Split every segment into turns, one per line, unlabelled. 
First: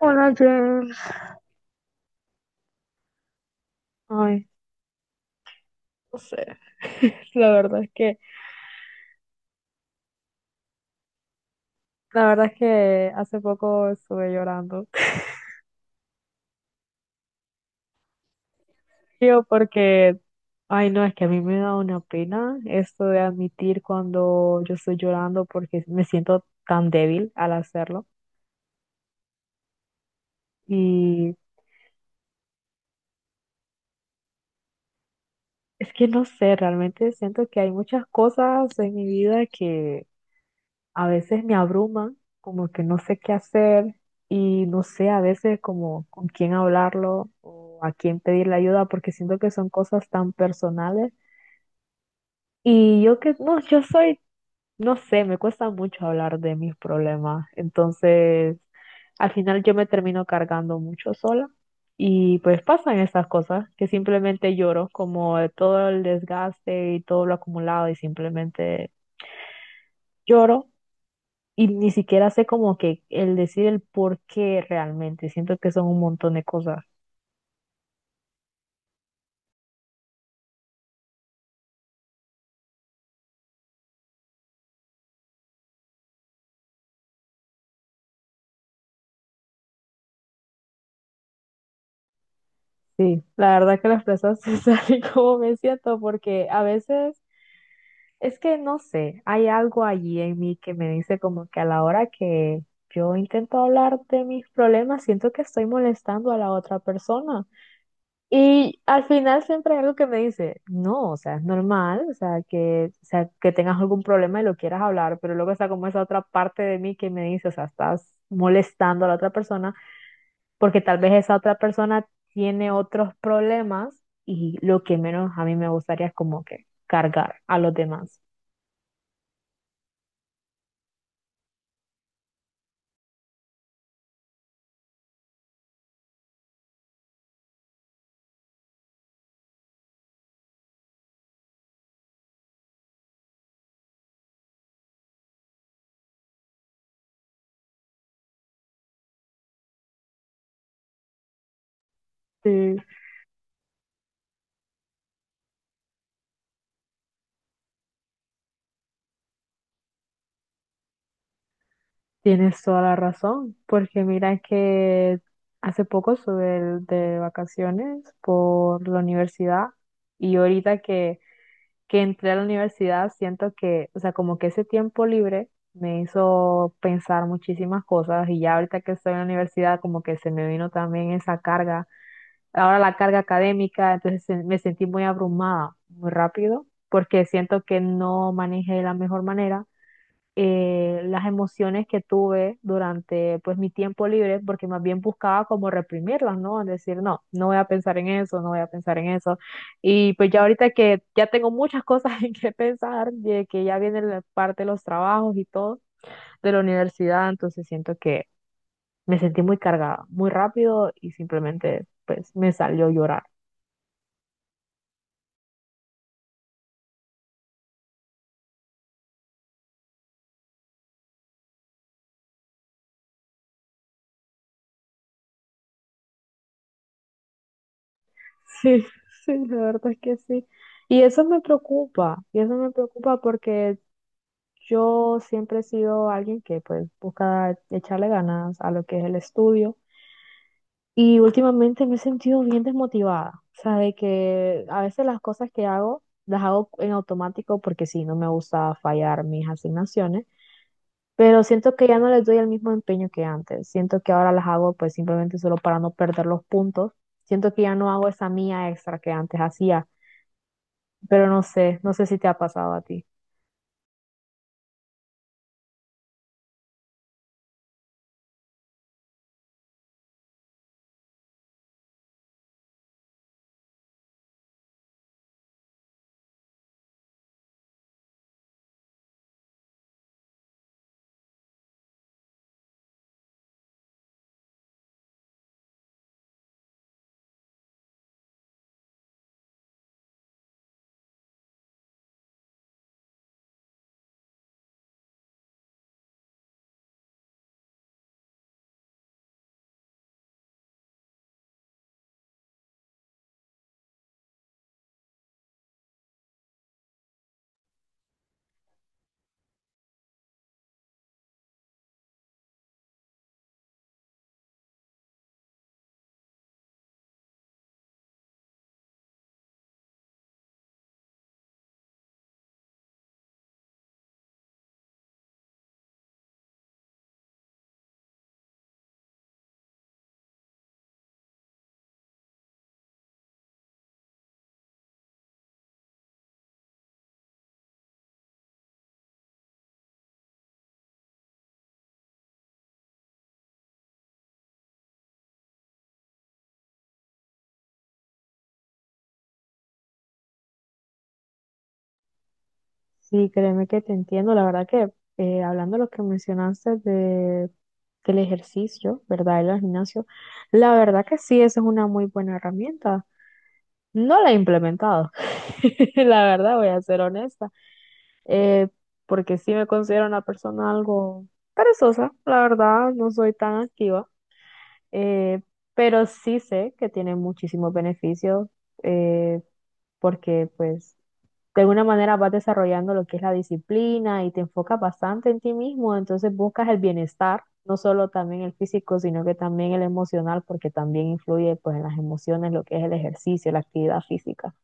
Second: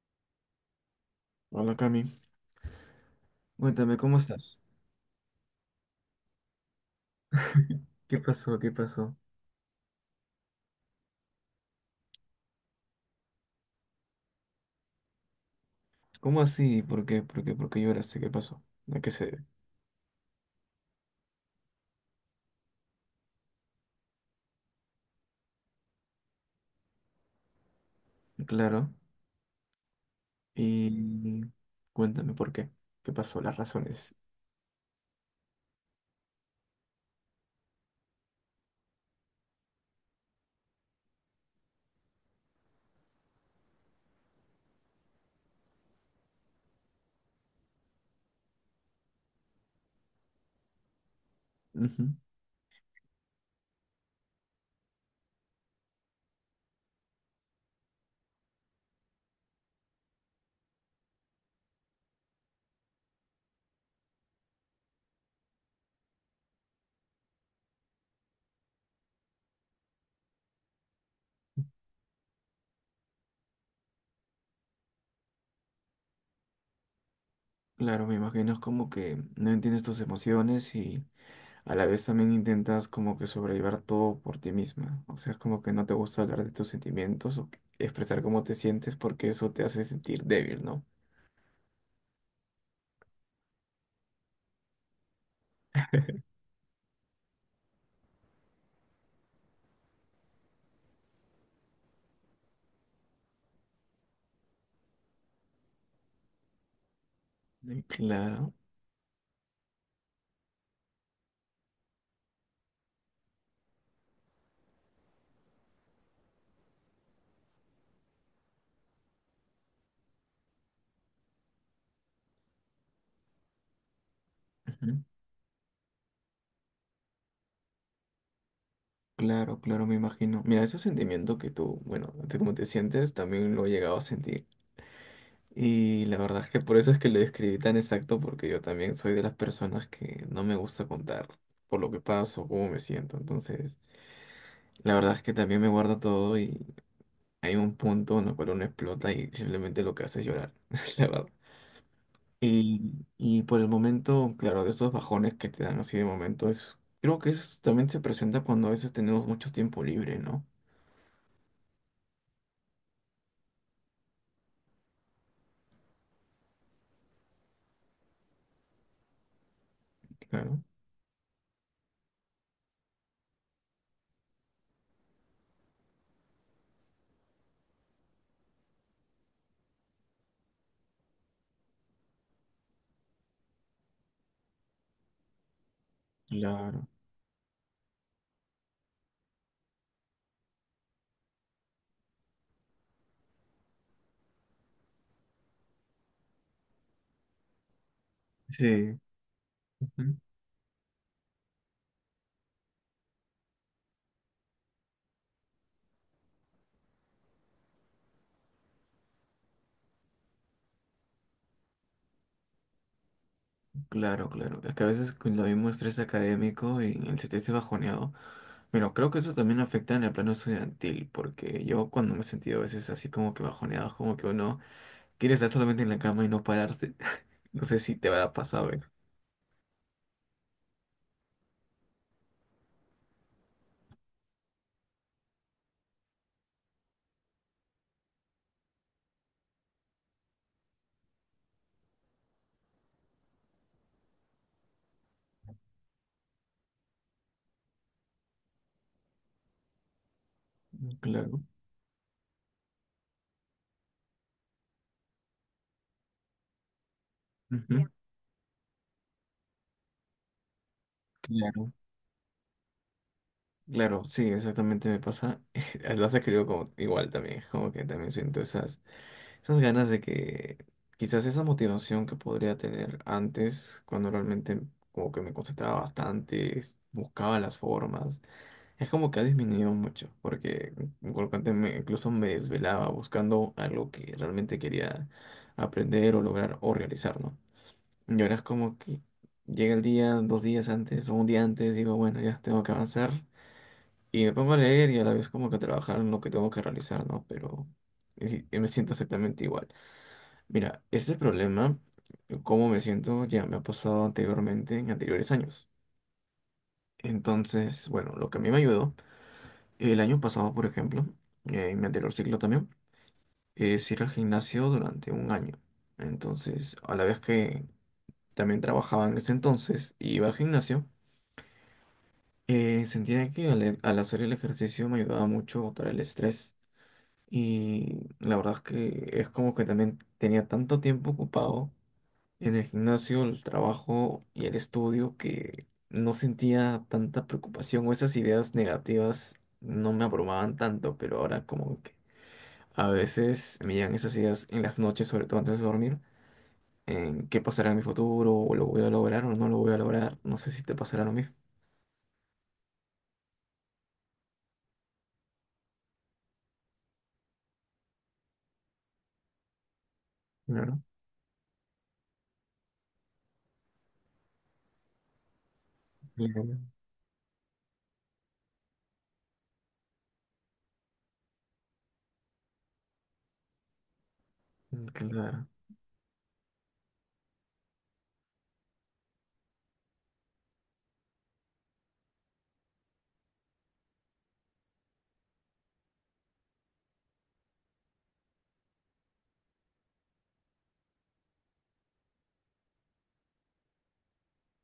Hola, James.
Hola Cami, cuéntame, ¿cómo
Ay,
estás?
no sé. La verdad es que,
¿Qué pasó? ¿Qué pasó?
la verdad es que hace poco estuve llorando.
¿Cómo así? ¿Por qué? ¿Por qué? ¿Por qué lloraste? ¿Qué pasó? ¿A qué se
Yo
debe?
porque, ay, no, es que a mí me da una pena esto de admitir cuando yo estoy llorando porque me siento tan débil al hacerlo.
Claro.
Y
Y cuéntame por qué. ¿Qué pasó? Las razones.
es que no sé, realmente siento que hay muchas cosas en mi vida que a veces me abruman, como que no sé qué hacer y no sé a veces como con quién hablarlo o a quién pedirle ayuda porque siento que son cosas tan personales
Ujú.
y yo que no, yo soy, no sé, me cuesta mucho hablar de mis problemas. Entonces al final yo me termino cargando mucho sola. Y pues pasan esas cosas que simplemente lloro, como de todo el desgaste y todo lo acumulado y simplemente lloro. Y ni siquiera sé como que el decir el por qué realmente. Siento que son un montón de cosas.
Claro, me imagino es como que no entiendes tus emociones y a la vez también intentas como que sobrellevar todo por ti misma. O sea, es como que no te gusta hablar de tus sentimientos o expresar cómo te sientes porque eso te hace sentir débil, ¿no?
Sí, la verdad que las personas se salen como me siento, porque a veces es que no sé, hay algo allí en mí que me dice como que a la hora que yo intento hablar de mis problemas, siento que estoy molestando a la otra persona.
Claro.
Y al final siempre hay algo que me dice, no, o sea, es normal, o sea, que tengas algún problema y lo quieras hablar, pero luego está como esa otra parte de mí que me dice, o sea, estás molestando a la otra persona porque tal vez esa otra persona tiene otros problemas y lo que menos a mí me gustaría es como que cargar a los demás.
Claro, claro, me imagino. Mira, ese sentimiento que tú, bueno, de cómo te sientes, también lo he llegado a sentir. Y la verdad es que por eso es que lo describí tan exacto, porque yo también soy de las personas que no me gusta contar por lo que paso, cómo me siento. Entonces, la verdad es que también me guardo todo y hay un punto en el cual uno explota y simplemente lo que hace es llorar, la verdad.
Sí,
Y, y por el momento, claro, de esos bajones que te dan así de momento, creo que eso también se presenta cuando a veces tenemos mucho tiempo libre, ¿no?
tienes toda la razón, porque mira que hace poco estuve de vacaciones por la universidad y
Claro.
ahorita que entré a la universidad, siento que, o sea, como que ese tiempo libre me hizo pensar muchísimas cosas y ya ahorita que estoy en la universidad, como que se me vino también esa carga, ahora la carga académica, entonces me sentí muy abrumada muy rápido
Claro,
porque siento que no manejé de la mejor manera las emociones que tuve durante pues mi tiempo libre, porque más bien buscaba como reprimirlas, ¿no? Es decir, no, no voy a pensar en eso, no voy a pensar
sí,
en eso. Y
ujú,
pues ya ahorita que ya tengo muchas cosas en que pensar, de que ya viene la parte de los trabajos y todo, de la universidad, entonces siento que me sentí muy cargada, muy rápido y simplemente pues me salió llorar.
claro, claro. Es que a veces cuando hay un estrés académico y el sentirse bajoneado, pero creo que eso también afecta en el plano estudiantil, porque yo cuando me he sentido a veces así como que bajoneado, es como que uno quiere estar solamente en la cama y no pararse. No sé si te habrá pasado
Sí,
eso.
sí, la verdad es que sí. Y eso me preocupa, y eso me preocupa porque yo siempre he sido alguien que pues busca echarle ganas a lo que es el estudio y últimamente me he sentido bien desmotivada, o sea, de que a veces las cosas que hago las hago en automático porque sí, no me gusta fallar mis asignaciones,
Claro.
pero siento que ya no les doy el mismo empeño que antes. Siento que ahora las hago pues simplemente solo para no perder los puntos. Siento que ya
Ujú.
no hago esa mía extra que antes hacía, pero no
Claro.
sé, no sé si te ha pasado a ti.
Claro, sí, exactamente me pasa. Lo has escrito como igual también, como que también siento esas. Esas ganas de que quizás esa motivación que podría tener antes, cuando realmente como que me concentraba bastante, buscaba las formas, es como que ha disminuido mucho, porque colocante me, incluso me desvelaba buscando algo que realmente quería aprender o lograr o realizar, ¿no? Y ahora es como que llega el día, dos días antes o un día antes, digo, bueno, ya tengo que avanzar. Y me pongo a leer y a la vez como que a trabajar en lo que tengo que realizar, ¿no? Pero me si- me siento exactamente igual. Mira, este problema, cómo me siento, ya me ha pasado anteriormente en anteriores años. Entonces, bueno, lo que a mí me ayudó, el año pasado, por ejemplo, en mi anterior ciclo también, es ir al gimnasio durante un año. Entonces, a la vez que también trabajaba en ese entonces y iba al gimnasio, sentía que al hacer el ejercicio me ayudaba mucho a botar el estrés. Y la verdad es que es como que también tenía tanto tiempo ocupado en el gimnasio, el trabajo y el estudio que no sentía tanta preocupación o esas ideas negativas no me abrumaban tanto, pero ahora como que a veces me llegan esas ideas en las noches, sobre todo antes de dormir, en qué pasará en mi futuro, o lo voy a lograr o no lo voy a lograr, no sé si te pasará lo mismo.
Sí, créeme que te entiendo. La verdad que hablando de lo que mencionaste de, del ejercicio, ¿verdad? El gimnasio, la
Claro,
verdad que sí, esa es una muy buena herramienta. No la he implementado, la verdad,
claro,
voy a ser honesta, eh, porque sí me considero una persona algo perezosa, la verdad, no soy tan activa, eh,
claro,
pero sí sé que tiene muchísimos beneficios, eh, porque pues de alguna manera vas desarrollando lo que es la disciplina y te enfocas bastante en ti mismo, entonces buscas el bienestar, no solo también el físico, sino que también el emocional, porque también influye pues en las emociones lo que es el ejercicio, la actividad física.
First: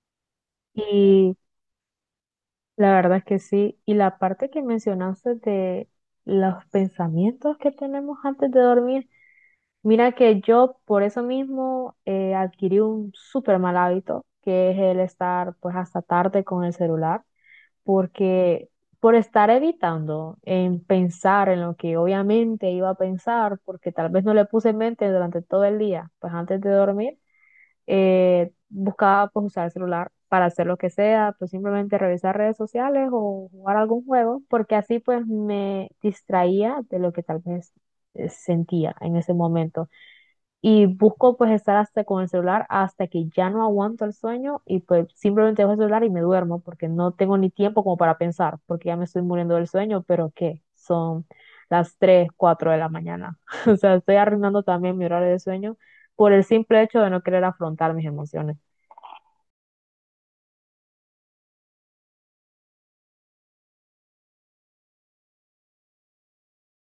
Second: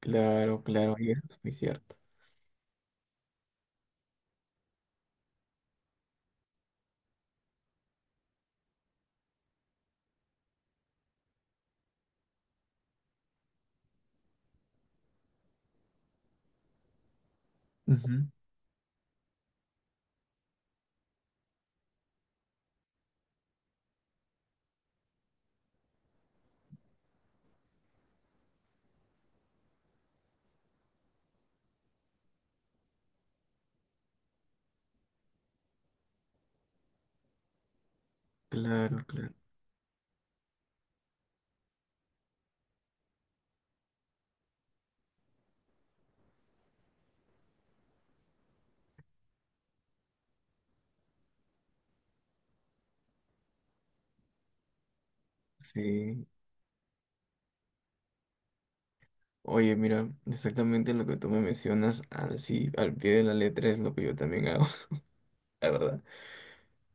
claro, claro, y eso es muy cierto.
La verdad es que sí. Y la parte que mencionaste de los pensamientos que tenemos antes de dormir, mira que yo por eso mismo adquirí un súper mal hábito, que es el estar pues hasta tarde con el celular,
Ujú.
porque por estar evitando en pensar en lo que obviamente iba a pensar, porque tal vez no le puse en mente durante todo el día, pues antes de dormir buscaba pues usar el celular para hacer lo que sea, pues simplemente revisar redes sociales o jugar algún juego, porque así pues me distraía de lo que tal vez sentía
Claro,
en ese
claro,
momento y busco pues estar hasta con el celular hasta que ya no aguanto el sueño y pues simplemente dejo el celular y me duermo porque no tengo ni tiempo como para pensar porque ya me estoy muriendo del sueño, pero ¿qué? Son las 3 4 de la mañana. O sea, estoy arruinando también mi horario de sueño
sí.
por el simple hecho de no querer afrontar mis emociones.
Oye, mira, exactamente lo que tú me mencionas, así al pie de la letra es lo que yo también hago, la verdad.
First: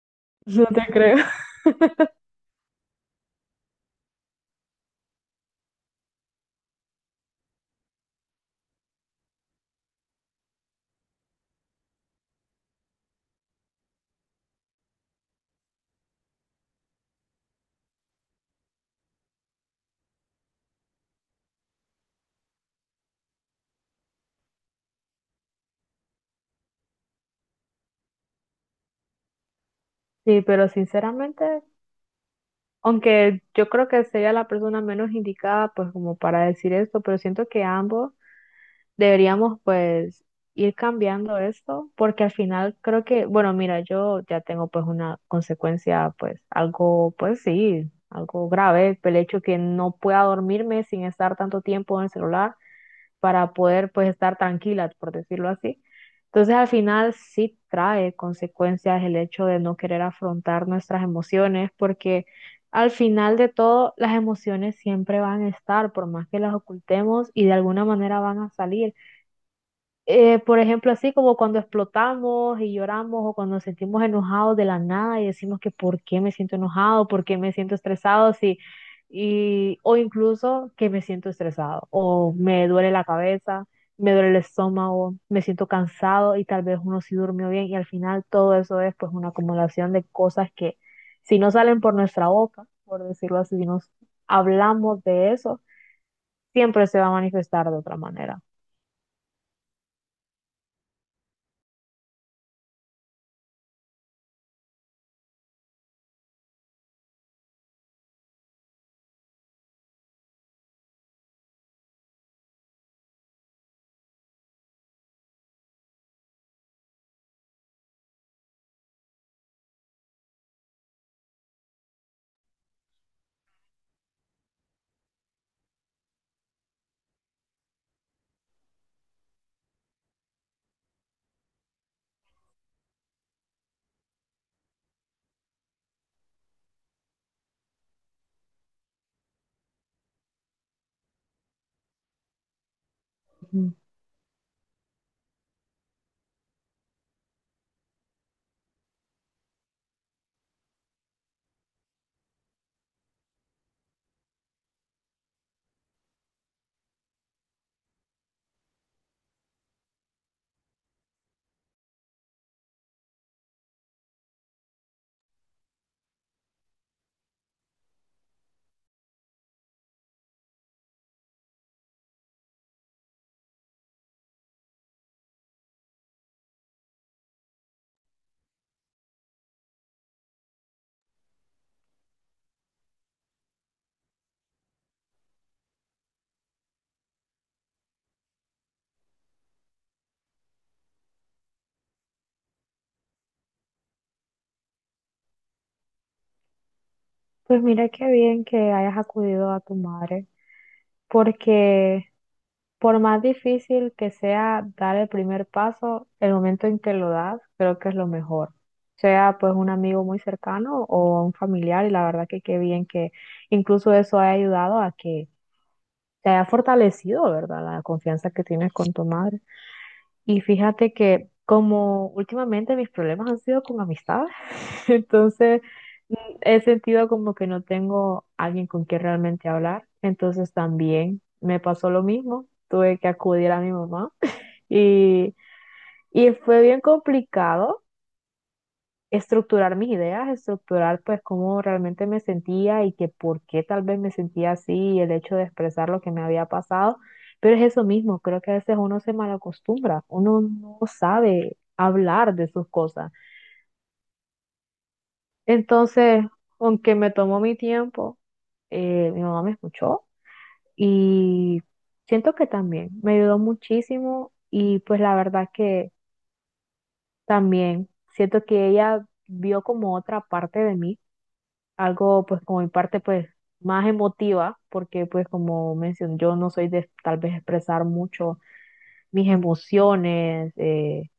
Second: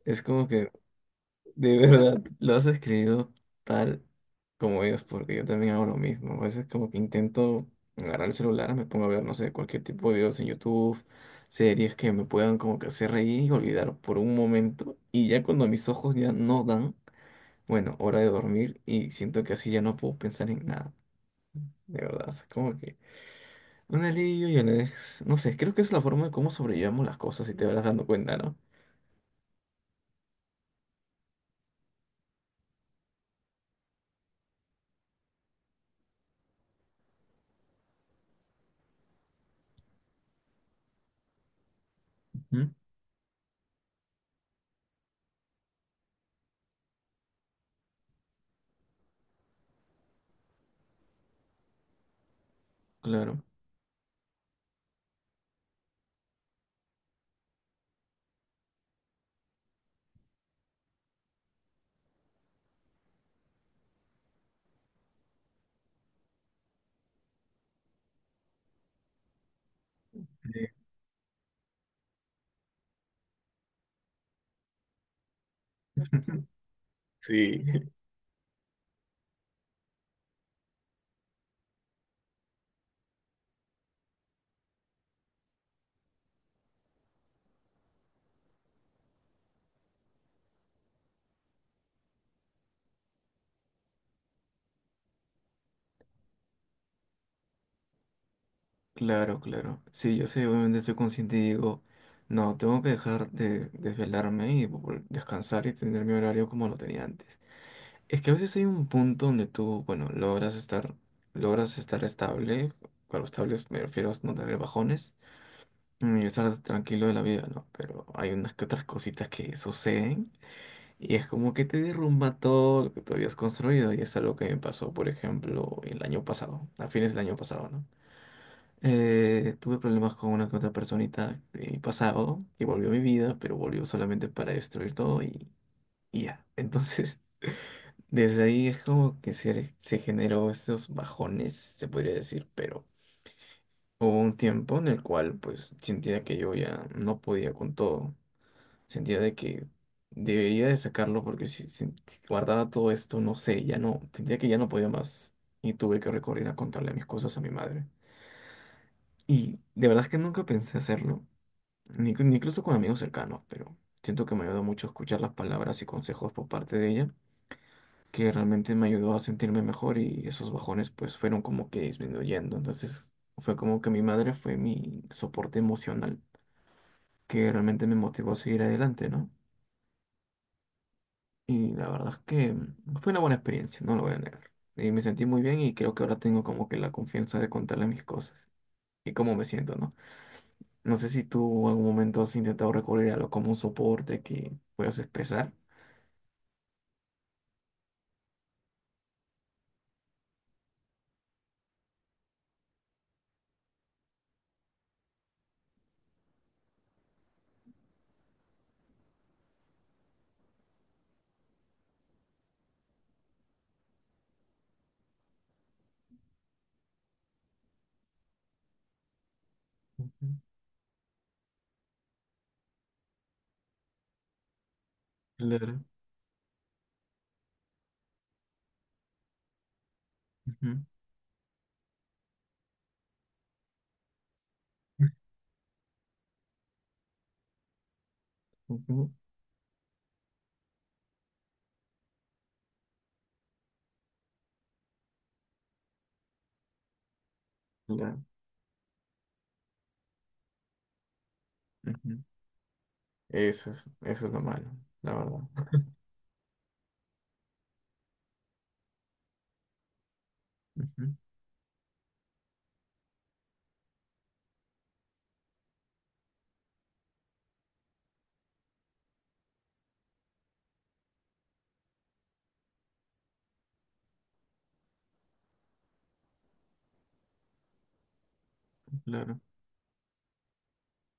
Es como
No
que
te creo.
de verdad lo has escrito tal como ellos, porque yo también hago lo mismo. A veces como que intento agarrar el celular, me pongo a ver, no sé, cualquier tipo de videos en YouTube, series que me puedan como que hacer reír y olvidar por un momento. Y ya cuando mis ojos ya no dan, bueno, hora de dormir y siento que así ya no puedo pensar en nada, de verdad. Es como que... Un alivio y un... No sé, creo que es la forma de cómo sobrellevamos las cosas, si te vas dando cuenta, ¿no?
Sí, pero sinceramente, aunque yo creo que sería la persona menos indicada pues como para decir esto, pero siento que ambos deberíamos pues ir cambiando esto, porque al
Ujú.
final creo que, bueno, mira, yo ya tengo pues una consecuencia, pues algo, pues sí, algo grave, el hecho que no pueda dormirme sin estar tanto tiempo en el celular
Claro.
para poder pues estar tranquila, por decirlo así. Entonces al final sí trae consecuencias el hecho de no querer afrontar nuestras emociones, porque al final de todo las emociones siempre van a estar, por más que las ocultemos y de alguna manera van a salir. Por ejemplo, así como cuando explotamos y lloramos o cuando nos sentimos enojados de la nada y decimos que por qué me siento enojado, por qué me
Sí.
siento estresado, sí, y, o incluso que me siento estresado o me duele la cabeza, me duele el estómago, me siento cansado y tal vez uno sí durmió bien y al final todo eso es pues una acumulación de cosas que si no salen por nuestra boca, por decirlo así, si nos hablamos de eso, siempre se va a manifestar de otra manera.
Claro, claro. Sí, yo sé, obviamente estoy consciente y digo, no, tengo que dejar de desvelarme y descansar y tener mi horario como lo tenía antes. Es que a veces hay un punto donde tú, bueno, logras estar estable, claro, estables me refiero a no tener bajones, mm, y estar tranquilo de la vida, ¿no? Pero hay unas que otras cositas que suceden. Y es como que te derrumba todo lo que tú habías construido. Y es algo que me pasó, por ejemplo, el año pasado, a fines del año pasado, ¿no? Tuve problemas con una que otra personita de mi pasado, que volvió a mi vida, pero volvió solamente para destruir todo y ya. Entonces, desde ahí es como que se generó estos bajones, se podría decir, pero hubo un tiempo en el cual pues sentía que yo ya no podía con todo. Sentía de que debería de sacarlo porque si, si guardaba todo esto, no sé, ya no, sentía que ya no podía más y tuve que recorrer a contarle mis cosas a mi madre. Y de verdad es que nunca pensé hacerlo, ni incluso con amigos cercanos, pero siento que me ayudó mucho escuchar las palabras y consejos por parte de ella, que realmente me ayudó a sentirme mejor y esos bajones pues fueron como que disminuyendo. Entonces fue como que mi madre fue mi soporte emocional, que realmente me motivó a seguir adelante, ¿no? Y la verdad es que fue una buena experiencia, no lo voy a negar. Y me sentí muy bien y creo que ahora tengo como que la confianza de contarle mis cosas y cómo me siento, ¿no? No sé si tú en algún momento has intentado recurrir a algo como un soporte que puedas expresar.
Pues mira qué bien que hayas acudido a tu madre, porque por más difícil que sea dar el primer paso, el momento en que lo das, creo que es lo mejor. Sea pues un amigo muy cercano o un familiar, y la verdad que qué bien que incluso eso haya ayudado a que te haya fortalecido, ¿verdad? La confianza que tienes con tu madre.
Ujú.
Y fíjate que como últimamente mis problemas han sido con amistades, entonces
Claro.
mm, he sentido como que no tengo alguien con quien realmente hablar. Entonces
Ujú.
también me pasó lo mismo, tuve que acudir a mi mamá y, y fue bien complicado
Ujú.
estructurar mis ideas, estructurar pues cómo realmente me sentía y que por qué tal vez me sentía así y el hecho de expresar lo que me había pasado. Pero es eso mismo,
Claro.
creo que a veces uno se malacostumbra, uno no sabe
Ujú.
hablar de sus cosas.
Eso es lo malo, la verdad.
Entonces, aunque me tomó mi tiempo, mi mamá me escuchó
Ujú.
y siento que también me ayudó muchísimo y pues la verdad que también siento que ella vio como otra parte de mí, algo pues como mi parte pues más emotiva, porque pues como mencioné, yo no soy de tal vez expresar mucho mis
Claro.
emociones,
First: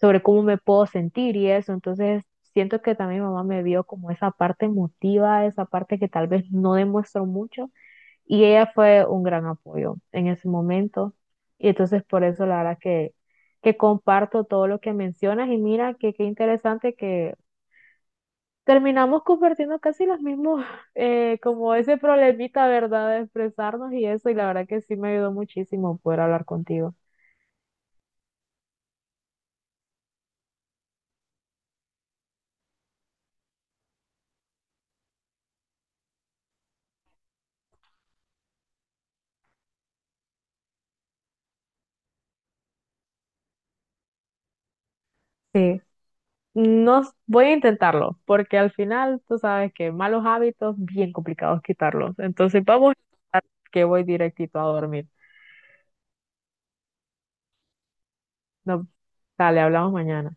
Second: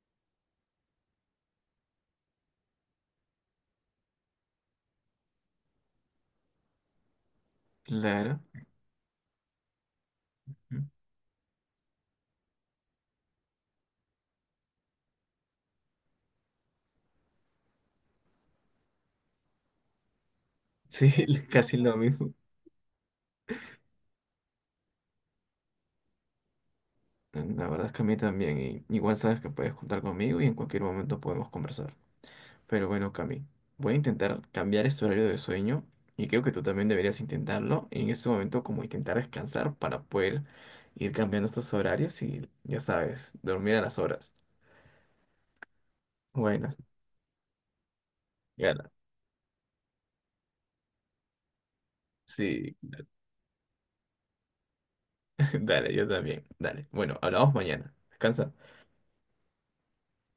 sobre cómo me puedo sentir y eso, entonces siento que también mi mamá me vio como esa parte emotiva, esa parte que tal vez no demuestro mucho
Claro.
y ella fue un gran apoyo en ese
Ujú.
momento y entonces por eso la verdad que comparto todo lo que mencionas y mira que qué interesante que terminamos compartiendo casi los mismos,
Sí,
como
casi lo
ese
mismo.
problemita, ¿verdad? De expresarnos y eso, y la verdad que sí me ayudó muchísimo poder hablar contigo.
La verdad es que a mí también. Y igual sabes que puedes contar conmigo y en cualquier momento podemos conversar. Pero bueno, Cami, voy a intentar cambiar este horario de sueño y creo que tú también deberías intentarlo en este momento, como intentar descansar para poder ir cambiando estos horarios y, ya sabes, dormir a las horas.
Sí.
Bueno,
No, voy a intentarlo, porque al
gana.
final tú sabes que malos hábitos, bien complicados quitarlos. Entonces
Sí,
vamos a intentar que voy directito a dormir.
dale, yo también. Dale. Bueno, hablamos mañana. Descansa.
No, dale, hablamos mañana.